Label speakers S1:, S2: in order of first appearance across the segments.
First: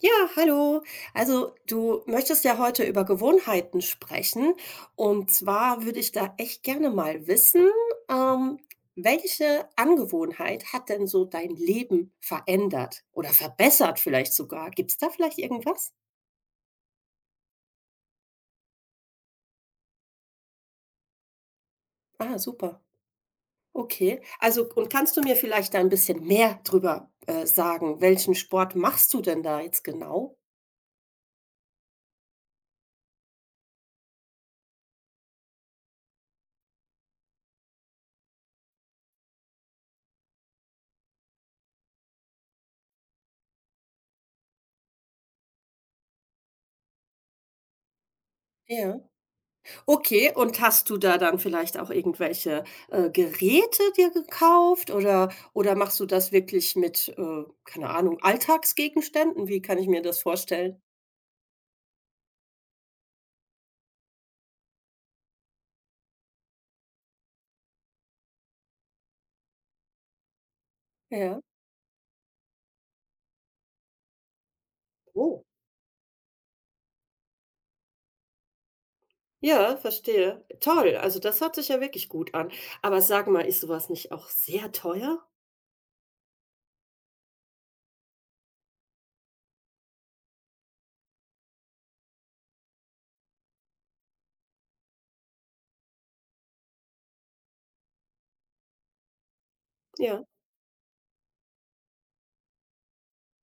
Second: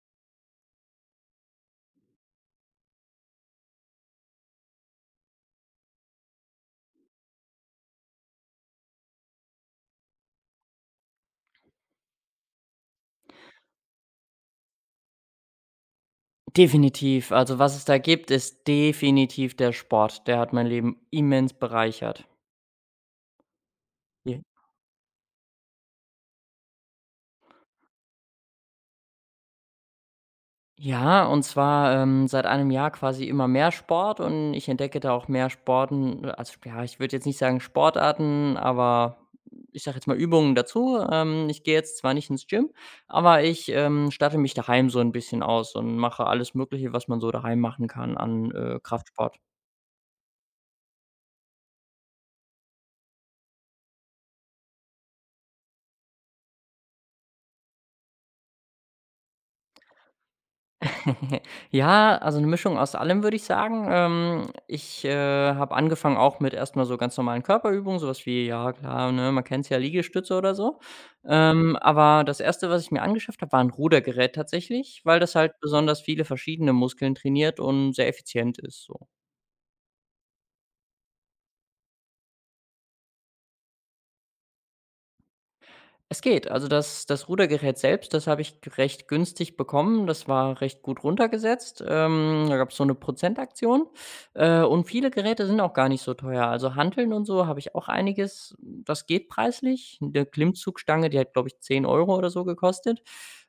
S1: Ja, hallo. Also, du möchtest ja heute über Gewohnheiten sprechen. Und zwar würde ich da echt gerne mal wissen, ähm, welche Angewohnheit hat denn so dein Leben verändert oder verbessert vielleicht sogar? Gibt es da vielleicht irgendwas?
S2: Definitiv. Also, was es da gibt, ist definitiv der Sport. Der hat mein Leben immens bereichert.
S1: Ah, super. Okay.
S2: J
S1: Also, und kannst du mir vielleicht da ein bisschen mehr drüber, sagen? Welchen Sport machst du denn da jetzt genau?
S2: ja, und zwar, seit einem Jahr quasi immer mehr Sport und ich entdecke da auch mehr Sporten also, ja, ich würde jetzt nicht sagen Sportarten, aber ich sage jetzt mal Übungen dazu. Ich gehe jetzt zwar nicht ins Gym, aber ich statte mich daheim so ein bisschen aus und mache alles Mögliche, was man so daheim machen kann an,
S1: Ja.
S2: Kraftsport.
S1: Okay, und hast du da dann vielleicht auch irgendwelche, Geräte dir gekauft oder machst du das wirklich mit, keine Ahnung, Alltagsgegenständen? Wie kann ich mir das vorstellen?
S2: Ja, also eine Mischung aus allem, würde ich sagen. Ich habe angefangen auch mit erstmal so ganz normalen Körperübungen, sowas wie, ja klar, ne, man kennt ja, Liegestütze oder so.
S1: Ja.
S2: Aber das erste, was ich mir angeschafft habe, war ein Rudergerät tatsächlich, weil das
S1: Oh.
S2: halt besonders viele verschiedene Muskeln trainiert und sehr effizient ist so.
S1: Ja, verstehe. Toll, also das hört sich ja wirklich gut an. Aber sag mal, ist sowas nicht auch sehr teuer?
S2: Es geht. Also das Rudergerät selbst, das habe ich g recht günstig bekommen. Das war recht gut runtergesetzt. Da gab es so eine Prozentaktion. Und viele Geräte sind auch gar nicht so teuer. Also Hanteln und so habe ich auch einiges. Das geht preislich.
S1: Ja.
S2: 'Ne Klimmzugstange, die hat, glaube ich, 10 Euro oder so gekostet.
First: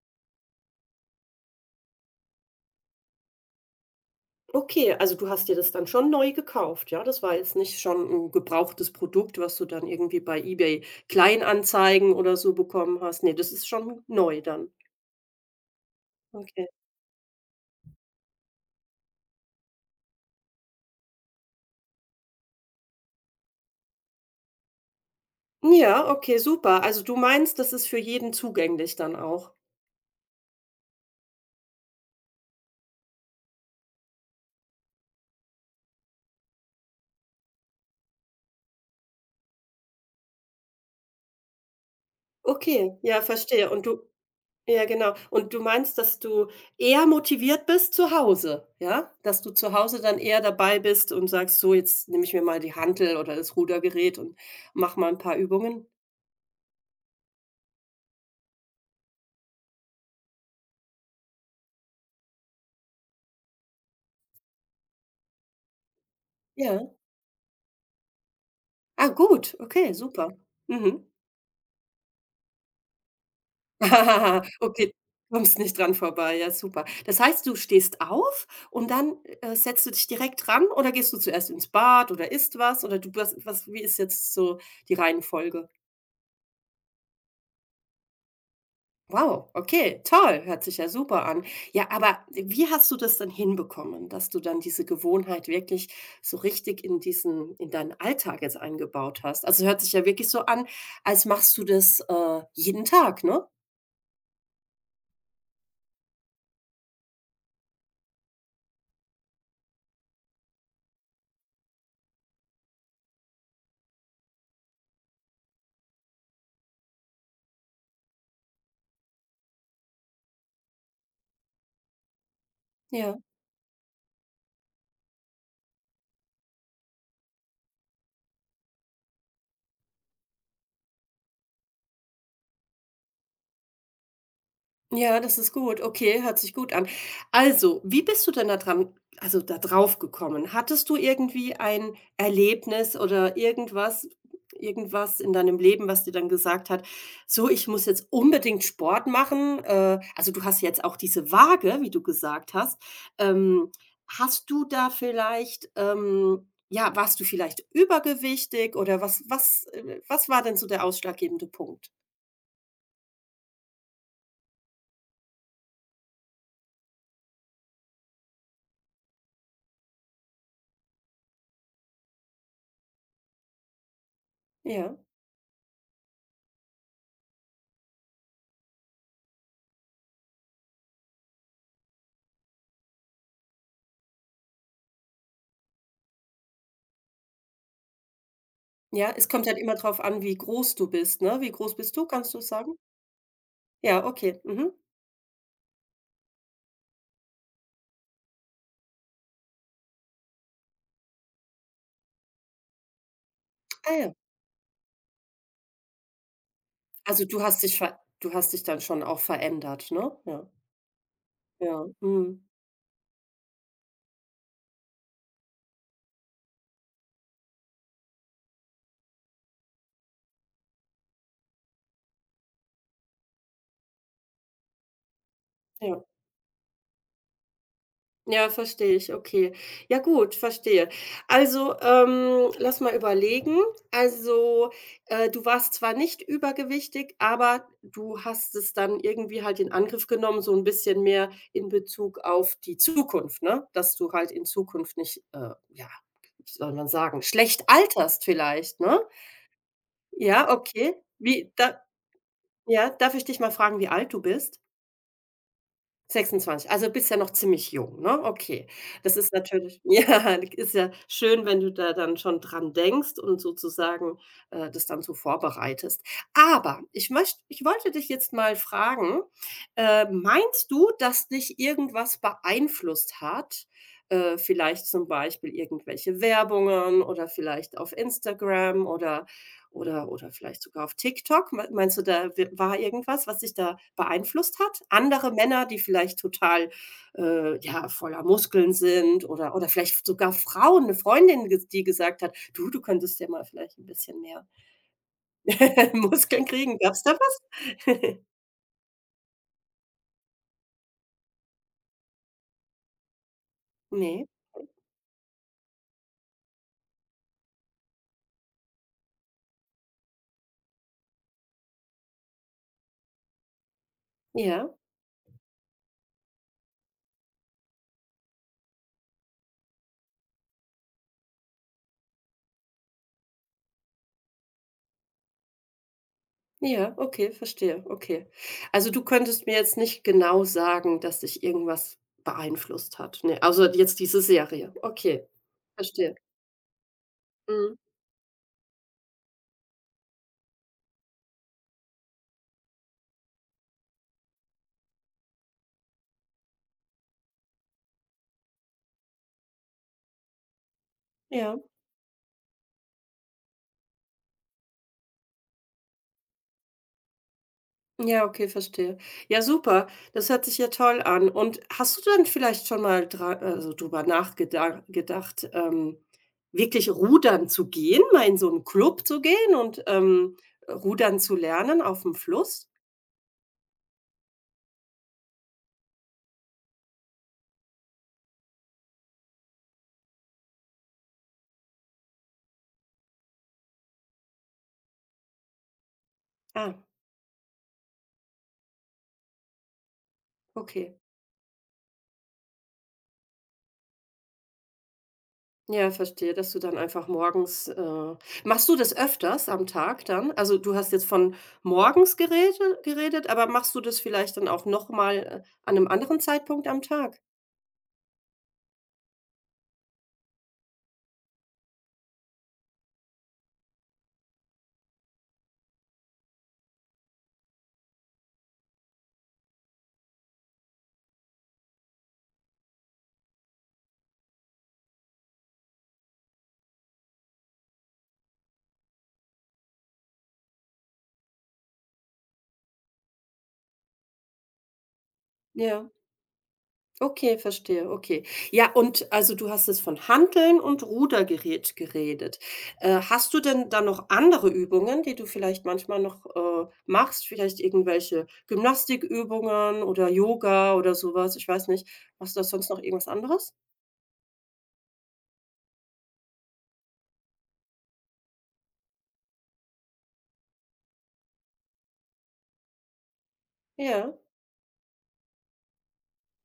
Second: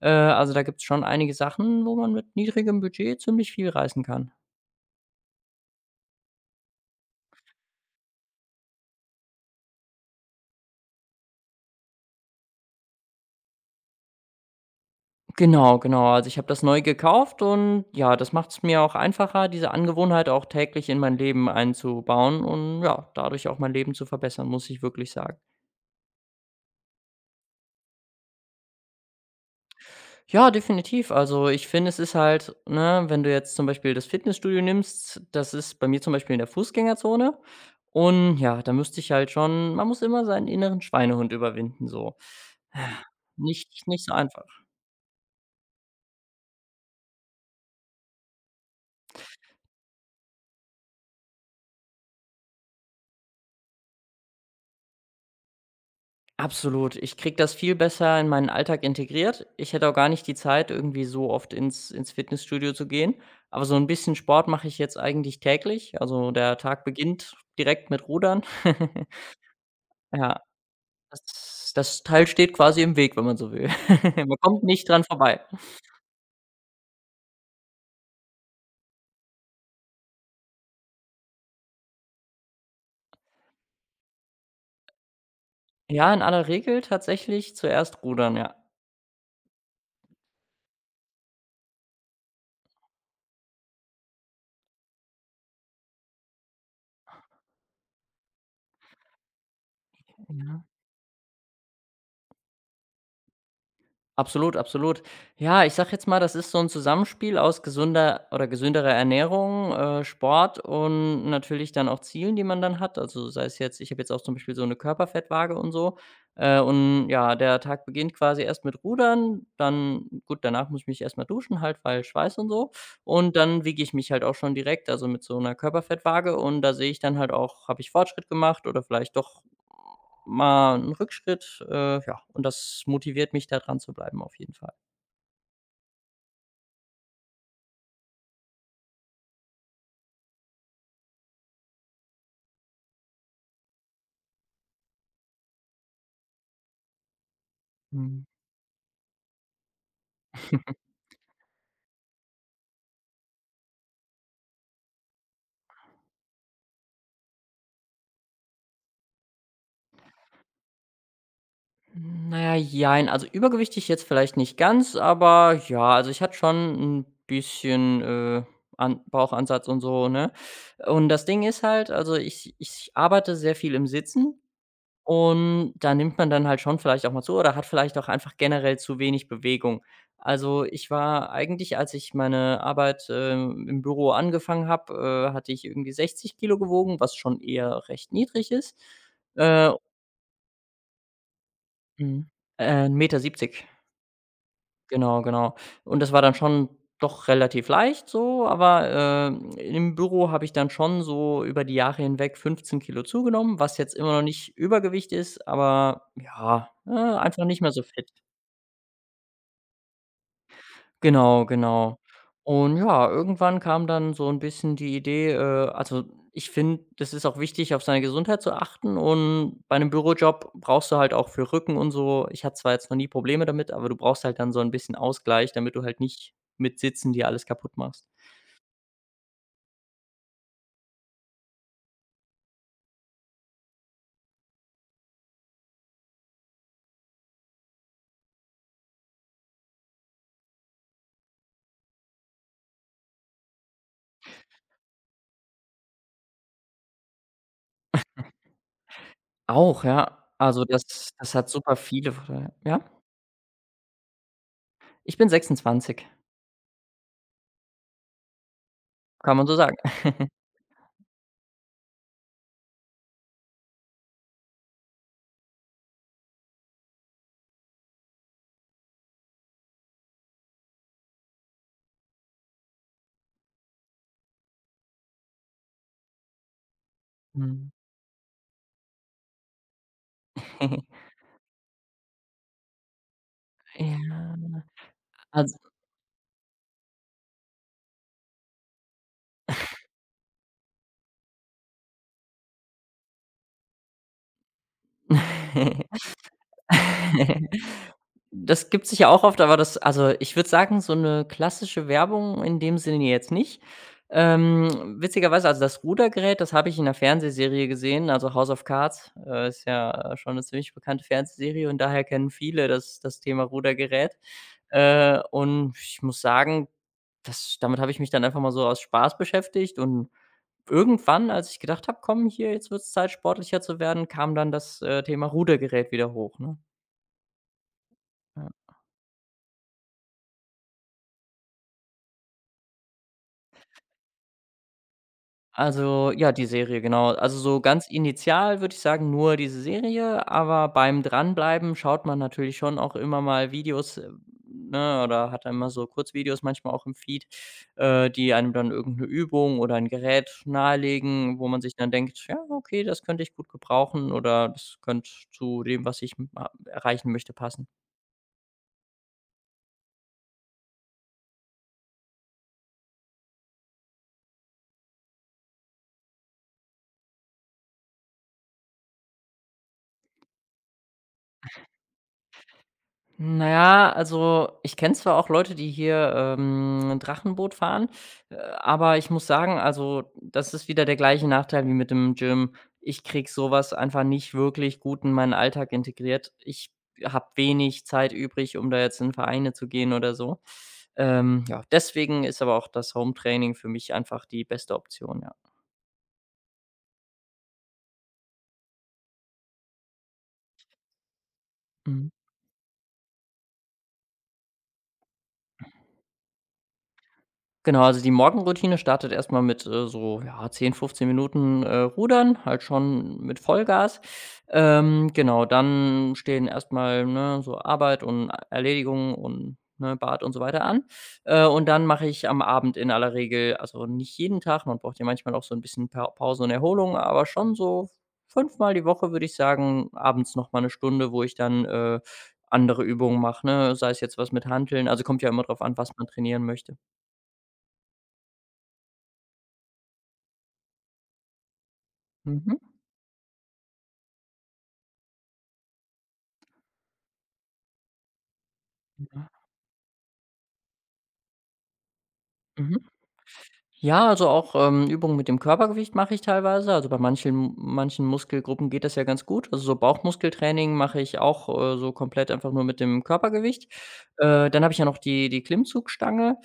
S2: Also da gibt es schon einige Sachen, wo man mit niedrigem Budget ziemlich viel reißen kann.
S1: Okay, also du hast dir das dann schon neu gekauft, ja? Das war jetzt nicht schon 'n gebrauchtes Produkt, was du dann irgendwie bei eBay Kleinanzeigen oder so bekommen hast. Ne, das ist schon neu dann.
S2: Genau, genau. Also, ich habe das
S1: Okay.
S2: neu gekauft und ja, das macht es mir auch einfacher, diese Angewohnheit auch täglich in mein Leben einzubauen und ja, dadurch auch mein Leben zu verbessern, muss ich wirklich sagen.
S1: Ja, okay, super. Also, du meinst, das ist für jeden zugänglich dann auch?
S2: Ja, definitiv. Also, ich finde, es ist halt ne, wenn du jetzt zum Beispiel das Fitnessstudio nimmst, das ist bei mir zum Beispiel in der Fußgängerzone und ja, da müsste ich halt schon man muss immer seinen inneren Schweinehund überwinden so.
S1: Okay, ja, verstehe.
S2: Nicht
S1: Und du
S2: nicht so einfach.
S1: ja, genau. Und du meinst, dass du eher motiviert bist zu Hause, ja? Dass du zu Hause dann eher dabei bist und sagst: „So, jetzt nehme ich mir mal die Hantel oder das Rudergerät und mach mal ein paar Übungen.“
S2: Absolut. Ich kriege das viel besser in meinen Alltag integriert. Ich hätte auch gar nicht die Zeit, irgendwie so oft ins Fitnessstudio zu gehen. Aber so ein bisschen Sport mache ich jetzt eigentlich täglich. Also, der Tag
S1: Ja.
S2: beginnt direkt mit Rudern.
S1: Ah, gut, okay, super.
S2: Ja,
S1: Mhm.
S2: das Teil steht quasi im Weg, wenn man so will. Man kommt nicht
S1: Okay,
S2: dran vorbei.
S1: kommst nicht dran vorbei, ja super. Das heißt, du stehst auf und dann, setzt du dich direkt dran oder gehst du zuerst ins Bad oder isst was oder du was was wie ist jetzt so die Reihenfolge?
S2: Ja, in aller Regel tatsächlich zuerst Rudern, ja.
S1: Wow, okay, toll, hört sich ja super an. Ja, aber wie hast du das dann hinbekommen, dass du dann diese Gewohnheit wirklich so richtig in diesen in deinen Alltag jetzt eingebaut hast? Also, hört sich ja wirklich so
S2: Ja.
S1: an, als machst du das, jeden Tag, ne?
S2: Absolut, absolut. Ja, ich sage jetzt mal, das ist so ein Zusammenspiel aus gesunder oder gesünderer Ernährung, Sport und natürlich dann auch Zielen, die man dann hat. Also, sei es jetzt ich habe jetzt auch zum Beispiel so eine Körperfettwaage und so, und ja, der Tag beginnt quasi erst mit Rudern, dann gut, danach muss ich mich erst mal duschen halt, weil Schweiß und so.
S1: Ja.
S2: Und dann wiege ich mich halt auch schon direkt, also mit so einer Körperfettwaage und da sehe ich dann halt auch, habe ich Fortschritt gemacht oder vielleicht doch mal 'n Rückschritt, ja, und das motiviert mich, da dran zu bleiben auf jeden Fall.
S1: Ja, das ist gut. Okay, hört sich gut an. Also, wie bist du denn da dran also, da drauf gekommen? Hattest du irgendwie ein Erlebnis oder irgendwas irgendwas in deinem Leben, was dir dann gesagt hat: „So, ich muss jetzt
S2: Mhm.
S1: unbedingt Sport machen?“ Also, du hast jetzt auch diese Waage, wie du gesagt hast. Ähm, hast du da vielleicht, ja, warst du vielleicht übergewichtig oder was was, was war denn so der ausschlaggebende Punkt?
S2: Hm, na ja, jein. Also, übergewichtig jetzt vielleicht nicht ganz, aber ja, also, ich hatte schon 'n bisschen, an Bauchansatz und so, ne? Und das Ding ist halt, also, ich arbeite sehr viel im Sitzen.
S1: Ja.
S2: Und da nimmt man dann halt schon vielleicht auch mal zu oder hat vielleicht auch einfach generell zu wenig Bewegung. Also, ich war eigentlich, als ich meine Arbeit, im Büro angefangen habe, hatte ich irgendwie 60 Kilo gewogen, was schon eher recht niedrig ist.
S1: Ja, es kommt halt
S2: Äh,
S1: immer drauf an, wie groß du bist, ne? Wie groß bist du?
S2: mhm.
S1: Kannst du sagen?
S2: 1,70 m.
S1: Ja, okay. Mhm.
S2: Genau, genau. Und das war dann schon doch relativ leicht so, aber, im Büro habe ich dann schon so über die Jahre hinweg 15 Kilo zugenommen, was
S1: Ah
S2: jetzt immer
S1: ja.
S2: noch nicht Übergewicht ist, aber ja, ne,
S1: Also, du
S2: einfach nicht
S1: hast
S2: mehr
S1: dich
S2: so
S1: ver
S2: fit.
S1: du hast dich dann schon auch verändert, ne? Ja,
S2: Genau,
S1: ja,
S2: genau.
S1: mhm.
S2: Und ja, irgendwann kam dann so ein bisschen die Idee, also, ich finde, das ist auch wichtig, auf seine Gesundheit zu achten und bei einem Bürojob brauchst du halt auch für Rücken und so ich hatte zwar jetzt noch nie Probleme damit, aber du brauchst halt dann so ein bisschen Ausgleich, damit du halt
S1: Ja.
S2: nicht mit Sitzen dir alles kaputt machst.
S1: Ja, verstehe ich, okay. Ja gut, verstehe. Also, lass mal überlegen. Also, du warst zwar nicht übergewichtig, aber du hast es dann irgendwie halt in Angriff genommen, so ein bisschen mehr in Bezug auf die Zukunft, ne? Dass du halt in Zukunft nicht, ja, soll man sagen, schlecht alterst vielleicht, ne?
S2: Auch, ja.
S1: Ja,
S2: Also, das
S1: okay.
S2: das hat
S1: Wie
S2: super
S1: da
S2: viele Vorteile. Ja?
S1: ja, darf ich dich mal fragen, wie alt du bist?
S2: Ich bin 26,
S1: 26, also bist ja noch ziemlich jung, ne? Okay. Das ist
S2: kann man so sagen.
S1: natürlich ja, ist ja schön, wenn du da dann schon dran denkst und sozusagen, das dann so vorbereitest. Aber ich möchte, ich wollte dich jetzt mal fragen, meinst du, dass dich irgendwas beeinflusst hat? Vielleicht zum Beispiel irgendwelche Werbungen oder
S2: Mhm.
S1: vielleicht auf Instagram oder vielleicht sogar auf TikTok? Mei meinst du, da w war irgendwas, was dich da
S2: Ja,
S1: beeinflusst hat? Andere
S2: also
S1: Männer, die vielleicht total, ja, voller Muskeln sind oder vielleicht sogar Frauen, eine Freundin, ges die gesagt hat: „Du, du könntest ja mal vielleicht ein bisschen mehr Muskeln kriegen.“ Gab's da was?
S2: Das gibt sich ja auch oft, aber das also, ich würde sagen, so eine klassische Werbung in dem Sinne jetzt nicht.
S1: Ne?
S2: Witzigerweise also, das Rudergerät, das habe ich in einer Fernsehserie gesehen, also, „House of Cards", ist ja, schon eine ziemlich bekannte Fernsehserie und daher kennen viele das Thema Rudergerät.
S1: Ja,
S2: Und ich muss sagen, das damit habe ich mich dann einfach mal so aus Spaß beschäftigt und irgendwann, als ich gedacht habe: „Komm, hier, jetzt wird es Zeit, sportlicher zu werden", kam dann das Thema Rudergerät wieder hoch, ne?
S1: ja, okay, verstehe, okay.
S2: Ja.
S1: Also, du könntest mir jetzt nicht genau sagen, dass dich irgendwas beeinflusst hat, ne? Also, jetzt diese Serie. Okay,
S2: Also,
S1: verstehe.
S2: ja, die Serie, genau. Also, so
S1: Mhm.
S2: ganz initial würde ich sagen, nur diese Serie, aber beim Dranbleiben schaut man natürlich schon auch immer mal Videos, ne, oder hat dann immer so Kurzvideos manchmal auch im Feed, die einem dann irgendeine Übung oder ein Gerät nahelegen, wo
S1: Ja.
S2: man sich dann denkt: „Ja, okay, das könnte ich gut gebrauchen" oder „Das könnte zu dem, was ich m erreichen möchte, passen."
S1: Ja, okay, verstehe. Ja, super. Das hört sich ja toll an. Und hast du dann vielleicht schon mal dra also, drüber nachgedacht, gedacht, wirklich rudern zu gehen, mal in so einen Club zu gehen und, rudern zu lernen auf dem Fluss?
S2: Na ja, also, ich kenne zwar auch Leute, die hier, ein Drachenboot fahren, aber ich muss sagen, also, das ist wieder der gleiche Nachteil wie mit dem Gym. Ich krieg so was einfach nicht wirklich gut in meinen Alltag integriert. Ich
S1: Ah,
S2: habe wenig Zeit übrig, um da jetzt in Vereine zu gehen oder so.
S1: okay.
S2: Ja, deswegen ist aber auch das Home-Training für mich einfach die beste Option, ja.
S1: Ja, verstehe, dass du dann einfach morgens, machst du das öfters am Tag dann? Also, du hast jetzt von
S2: Mhm.
S1: morgens gerede geredet, aber machst du das vielleicht dann auch noch mal, an einem anderen Zeitpunkt am Tag?
S2: Genau, also die Morgenroutine startet erst mal mit, so, ja, 10 15 Minuten, Rudern, halt schon mit Vollgas. Genau, dann stehen erst mal, ne, so Arbeit und Erledigungen und, ne, Bad und so weiter an. Und dann mache ich am Abend in aller Regel also nicht jeden Tag, man braucht ja manchmal auch so ein bisschen Pa Pause und Erholung, aber schon so fünfmal die Woche, würde ich sagen, abends noch mal 'ne Stunde, wo ich dann, andere Übungen mache, ne? Sei es jetzt was mit Hanteln, also kommt ja immer drauf an, was
S1: Ja.
S2: man trainieren möchte.
S1: Okay, verstehe, okay. Ja, und also du hast jetzt von Hanteln und Rudergerät geredet.
S2: Mhm.
S1: Hast du denn da noch andere Übungen, die du vielleicht manchmal noch, machst? Vielleicht irgendwelche
S2: Ja,
S1: Gymnastikübungen oder Yoga oder sowas. Ich weiß nicht. Machst du da sonst noch
S2: mhm.
S1: irgendwas anderes?
S2: Ja, also auch, Übungen mit dem Körpergewicht mache ich teilweise. Also, bei manchen Muskelgruppen geht das ja ganz gut. Also, so Bauchmuskeltraining mache ich auch, so komplett einfach nur mit dem Körpergewicht.
S1: Ja,
S2: Dann habe ich ja noch die Klimmzugstange.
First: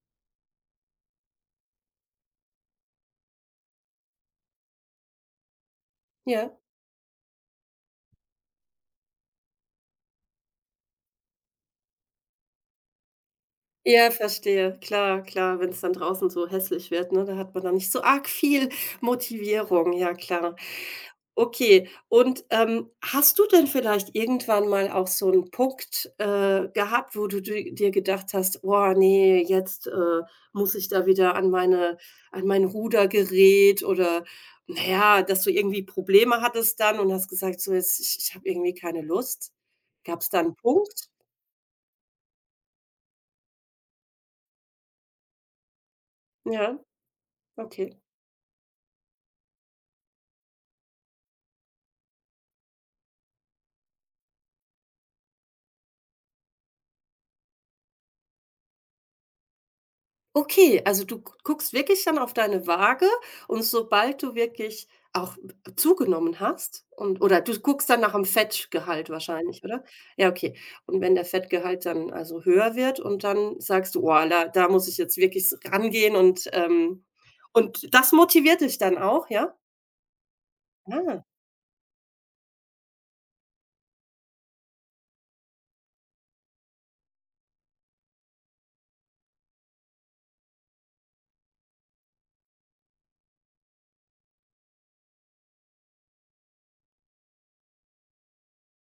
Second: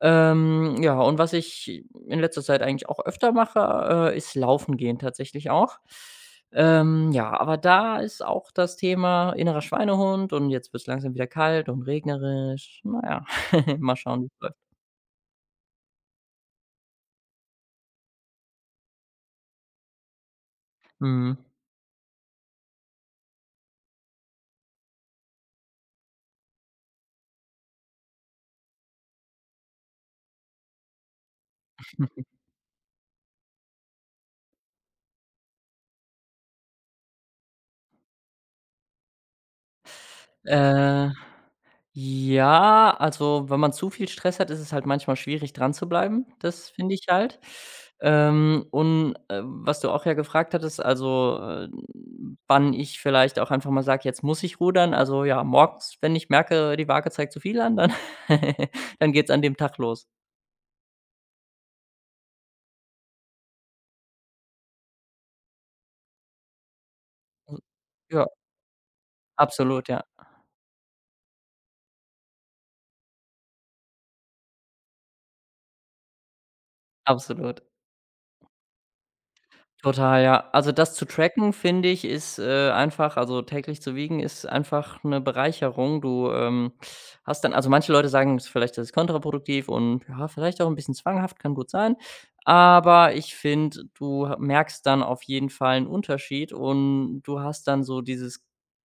S2: Ja, und was ich in letzter Zeit eigentlich auch öfter mache, ist Laufen gehen tatsächlich auch.
S1: ja.
S2: Ja, aber da ist auch das Thema innerer Schweinehund und jetzt wird es langsam wieder kalt und regnerisch. Naja, mal
S1: Ja,
S2: schauen, wie's läuft.
S1: verstehe. Klar, klar, wenn es dann draußen so hässlich wird, ne, da hat man dann nicht so arg viel Motivierung. Ja, klar.
S2: Mhm.
S1: Okay, und, hast du denn vielleicht irgendwann mal auch so einen Punkt, gehabt, wo du di dir gedacht hast: „Boah, nee, jetzt, muss ich da wieder an meine an mein Rudergerät“ oder naja, dass du irgendwie Probleme hattest dann und hast gesagt: „So, jetzt ich ich habe irgendwie keine Lust.“ Gab's da 'n
S2: Äh,
S1: Punkt?
S2: ja, also, wenn man zu viel Stress hat, ist es halt manchmal schwierig, dran zu bleiben. Das
S1: Ja,
S2: finde ich halt.
S1: okay.
S2: Und was du auch ja gefragt hattest, also, wann ich vielleicht auch einfach mal sage: „Jetzt muss ich rudern." Also, ja, morgens, wenn ich merke, die Waage zeigt zu viel an, dann dann geht's an dem Tag los.
S1: Okay, also du gu guckst wirklich dann auf deine Waage und sobald du wirklich auch zugenommen hast und oder
S2: Hm,
S1: du guckst dann nach
S2: ja,
S1: dem Fettgehalt wahrscheinlich, oder?
S2: absolut, ja,
S1: Ja, okay. Und wenn der Fettgehalt dann also höher wird und dann sagst du: „Oh, da da muss ich jetzt wirklich rangehen“ und
S2: absolut.
S1: und das motiviert dich dann auch, ja?
S2: Total, ja. Also, das zu
S1: Ah,
S2: tracken, finde ich, ist, einfach also, täglich zu wiegen ist einfach eine Bereicherung. Du, hast dann also, manche Leute sagen s vielleicht, das ist kontraproduktiv und ja, vielleicht auch ein bisschen zwanghaft, kann gut sein. Aber ich finde, du ha merkst dann auf jeden Fall einen Unterschied und du hast dann so dieses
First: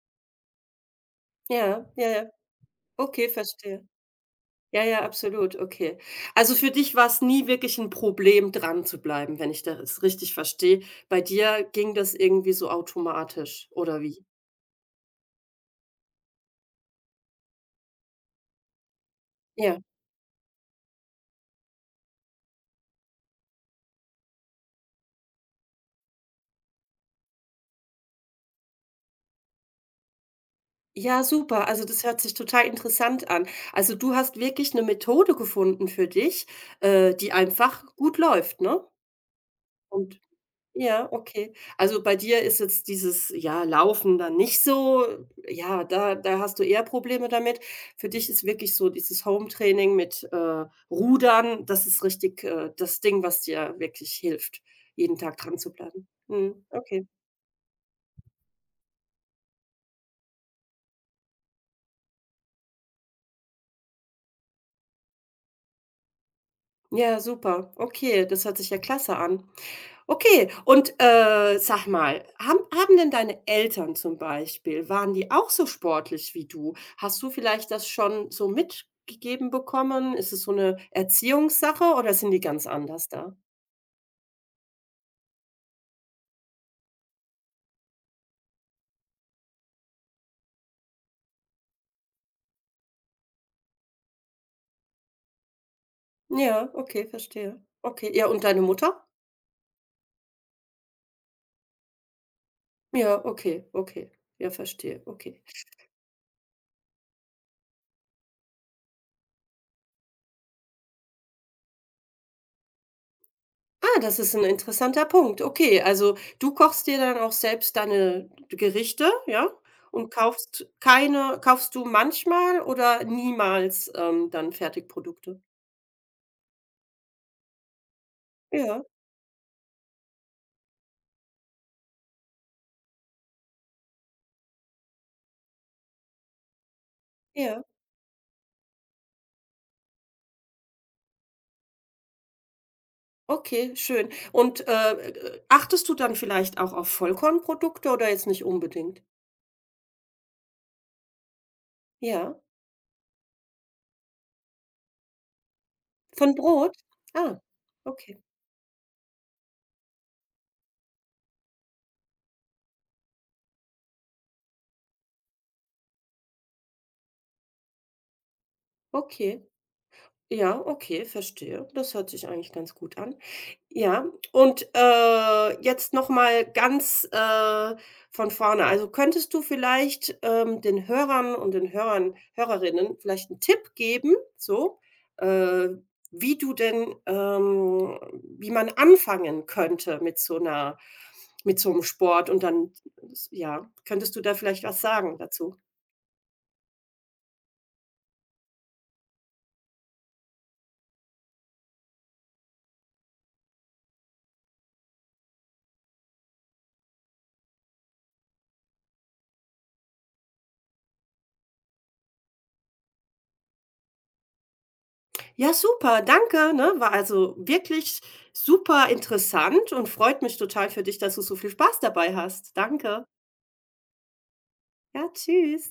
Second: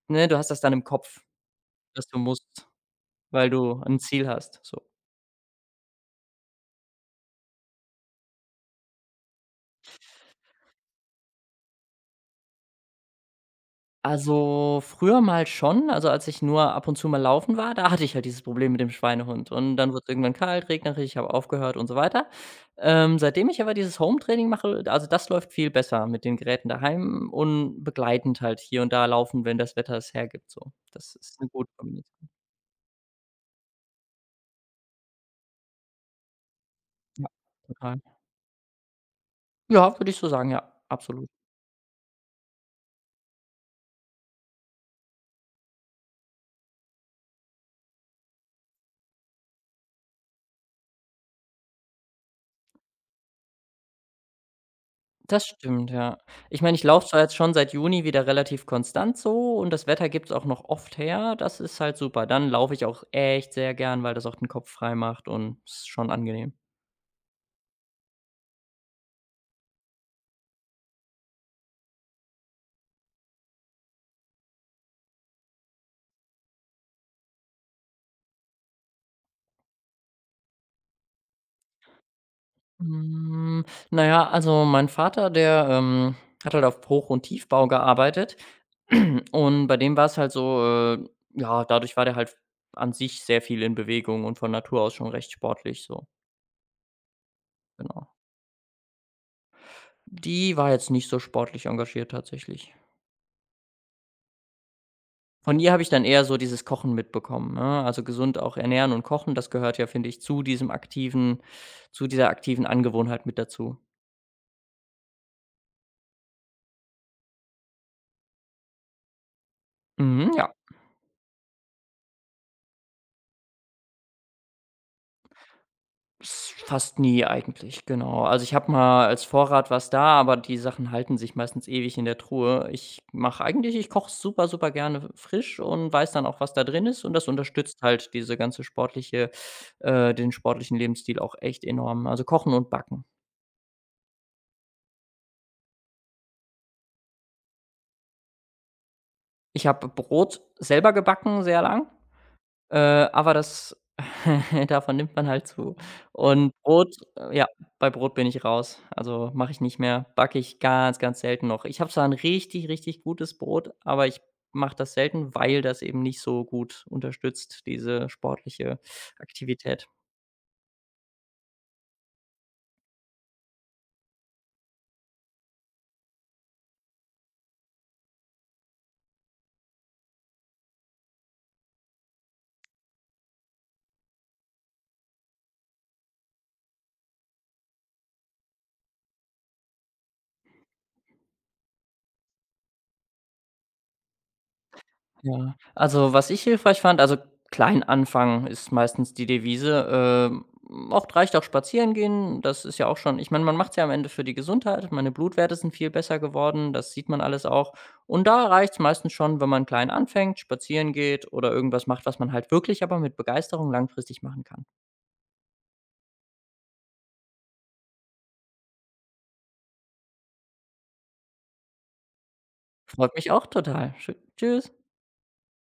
S2: ne, du hast das dann im Kopf,
S1: ja,
S2: dass
S1: ja,
S2: du
S1: ja.
S2: musst,
S1: Okay,
S2: weil du
S1: verstehe.
S2: ein Ziel hast, so.
S1: Ja, ja, absolut, okay. Also, für dich war es nie wirklich 'n Problem, dran zu bleiben, wenn ich das richtig verstehe. Bei dir ging das irgendwie so automatisch, oder wie?
S2: Also, früher mal schon, also, als ich nur ab und zu mal laufen war, da hatte ich halt dieses Problem mit dem Schweinehund und
S1: Ja.
S2: dann wurde es irgendwann kalt, regnerisch, ich habe aufgehört und so weiter. Seitdem ich aber dieses Home-Training mache, also, das läuft viel besser mit den Geräten daheim und begleitend halt hier und da laufen, wenn das Wetter es hergibt so. Das
S1: Ja,
S2: ist eine
S1: super.
S2: gute
S1: Also, das hört
S2: Kombination.
S1: sich total interessant an. Also, du hast wirklich 'ne Methode gefunden für dich,
S2: Ja,
S1: die einfach
S2: total.
S1: gut läuft, ne?
S2: Ja, würde ich
S1: Und
S2: so sagen, ja,
S1: ja,
S2: absolut.
S1: okay. Also bei dir ist jetzt dieses, ja, Laufen dann nicht so, ja, da da hast du eher Probleme damit. Für dich ist wirklich so dieses Home-Training mit, Rudern, das ist richtig, das Ding, was dir wirklich hilft, jeden Tag
S2: Das
S1: dran zu
S2: stimmt,
S1: bleiben.
S2: ja. Ich
S1: Mhm,
S2: meine, ich
S1: okay.
S2: laufe zwar jetzt schon seit Juni wieder relativ konstant so und das Wetter gibt's auch noch oft her. Das ist halt super. Dann laufe ich auch echt sehr gern, weil das auch den Kopf frei macht und ist schon angenehm.
S1: Ja, super. Okay, das hört sich ja klasse an. Okay, und, sag mal, haben denn deine Eltern zum Beispiel waren die auch so sportlich wie du? Hast du vielleicht das schon so mitgegeben bekommen? Ist es so eine Erziehungssache oder sind die ganz anders da?
S2: Hm, na ja, also mein Vater, der hat halt auf Hoch und Tiefbau gearbeitet und bei dem war es halt so, ja, dadurch war der halt an sich sehr viel in Bewegung und von Natur aus schon recht sportlich so,
S1: Ja, okay, verstehe.
S2: genau.
S1: Okay, ja, und deine Mutter?
S2: Die war jetzt nicht so sportlich engagiert tatsächlich.
S1: Ja, okay, okay. Ja, verstehe, okay.
S2: Von ihr habe ich dann eher so dieses Kochen mitbekommen, ne? Also, gesund auch ernähren und kochen, das gehört ja, finde ich, zu dieser aktiven Angewohnheit mit dazu.
S1: Ah, das ist ein interessanter Punkt. Okay, also, du kochst dir dann auch selbst deine Gerichte, ja? Und
S2: Mhm, ja,
S1: kaufst keine kaufst du manchmal oder niemals, dann Fertigprodukte?
S2: s fast nie eigentlich, genau. Also, ich habe
S1: Ja,
S2: mal als Vorrat was da, aber die Sachen halten sich meistens ewig in der Truhe. Ich mache eigentlich ich koche super, super gerne frisch und weiß dann auch, was da drin ist und das
S1: ja.
S2: unterstützt halt diese ganze sportliche den sportlichen Lebensstil auch echt enorm. Also, Kochen und Backen.
S1: Okay, schön. Und, achtest du dann vielleicht auch auf Vollkornprodukte oder jetzt nicht unbedingt?
S2: Ich habe Brot selber gebacken sehr lang.
S1: Ja.
S2: Äh, aber das davon nimmt man halt zu.
S1: Von
S2: Und
S1: Brot?
S2: Brot
S1: Ah,
S2: ja, bei Brot
S1: okay,
S2: bin ich raus. Also, mache ich nicht mehr. Backe ich ganz, ganz selten noch. Ich habe zwar ein richtig, richtig gutes Brot, aber ich mache das selten, weil das eben nicht so gut unterstützt, diese sportliche
S1: okay.
S2: Aktivität.
S1: Ja, okay, verstehe. Das hört sich eigentlich ganz gut an. Ja, und, jetzt noch mal ganz, von vorne. Also, könntest du vielleicht, den Hörern und den Hörern Hörerinnen vielleicht einen Tipp geben, so, äh, wie du denn, wie man anfangen könnte mit so einer, mit so 'm Sport und dann ja, könntest du da vielleicht was sagen
S2: Ja,
S1: dazu?
S2: also, was ich hilfreich fand also, klein anfangen ist meistens die Devise. Oft reicht auch spazieren gehen, das ist ja auch schon ich meine, man macht's ja am Ende für die Gesundheit. Meine Blutwerte sind viel besser geworden, das sieht man alles auch. Und da reicht's meistens schon, wenn man klein anfängt, spazieren geht oder irgendwas macht, was man halt wirklich aber mit Begeisterung langfristig machen kann.
S1: Ja, super, danke, ne? War also wirklich super interessant und freut mich total für dich, dass du so viel Spaß dabei hast. Danke.
S2: Freut mich auch total. Schö tschüss.
S1: Ja, tschüss.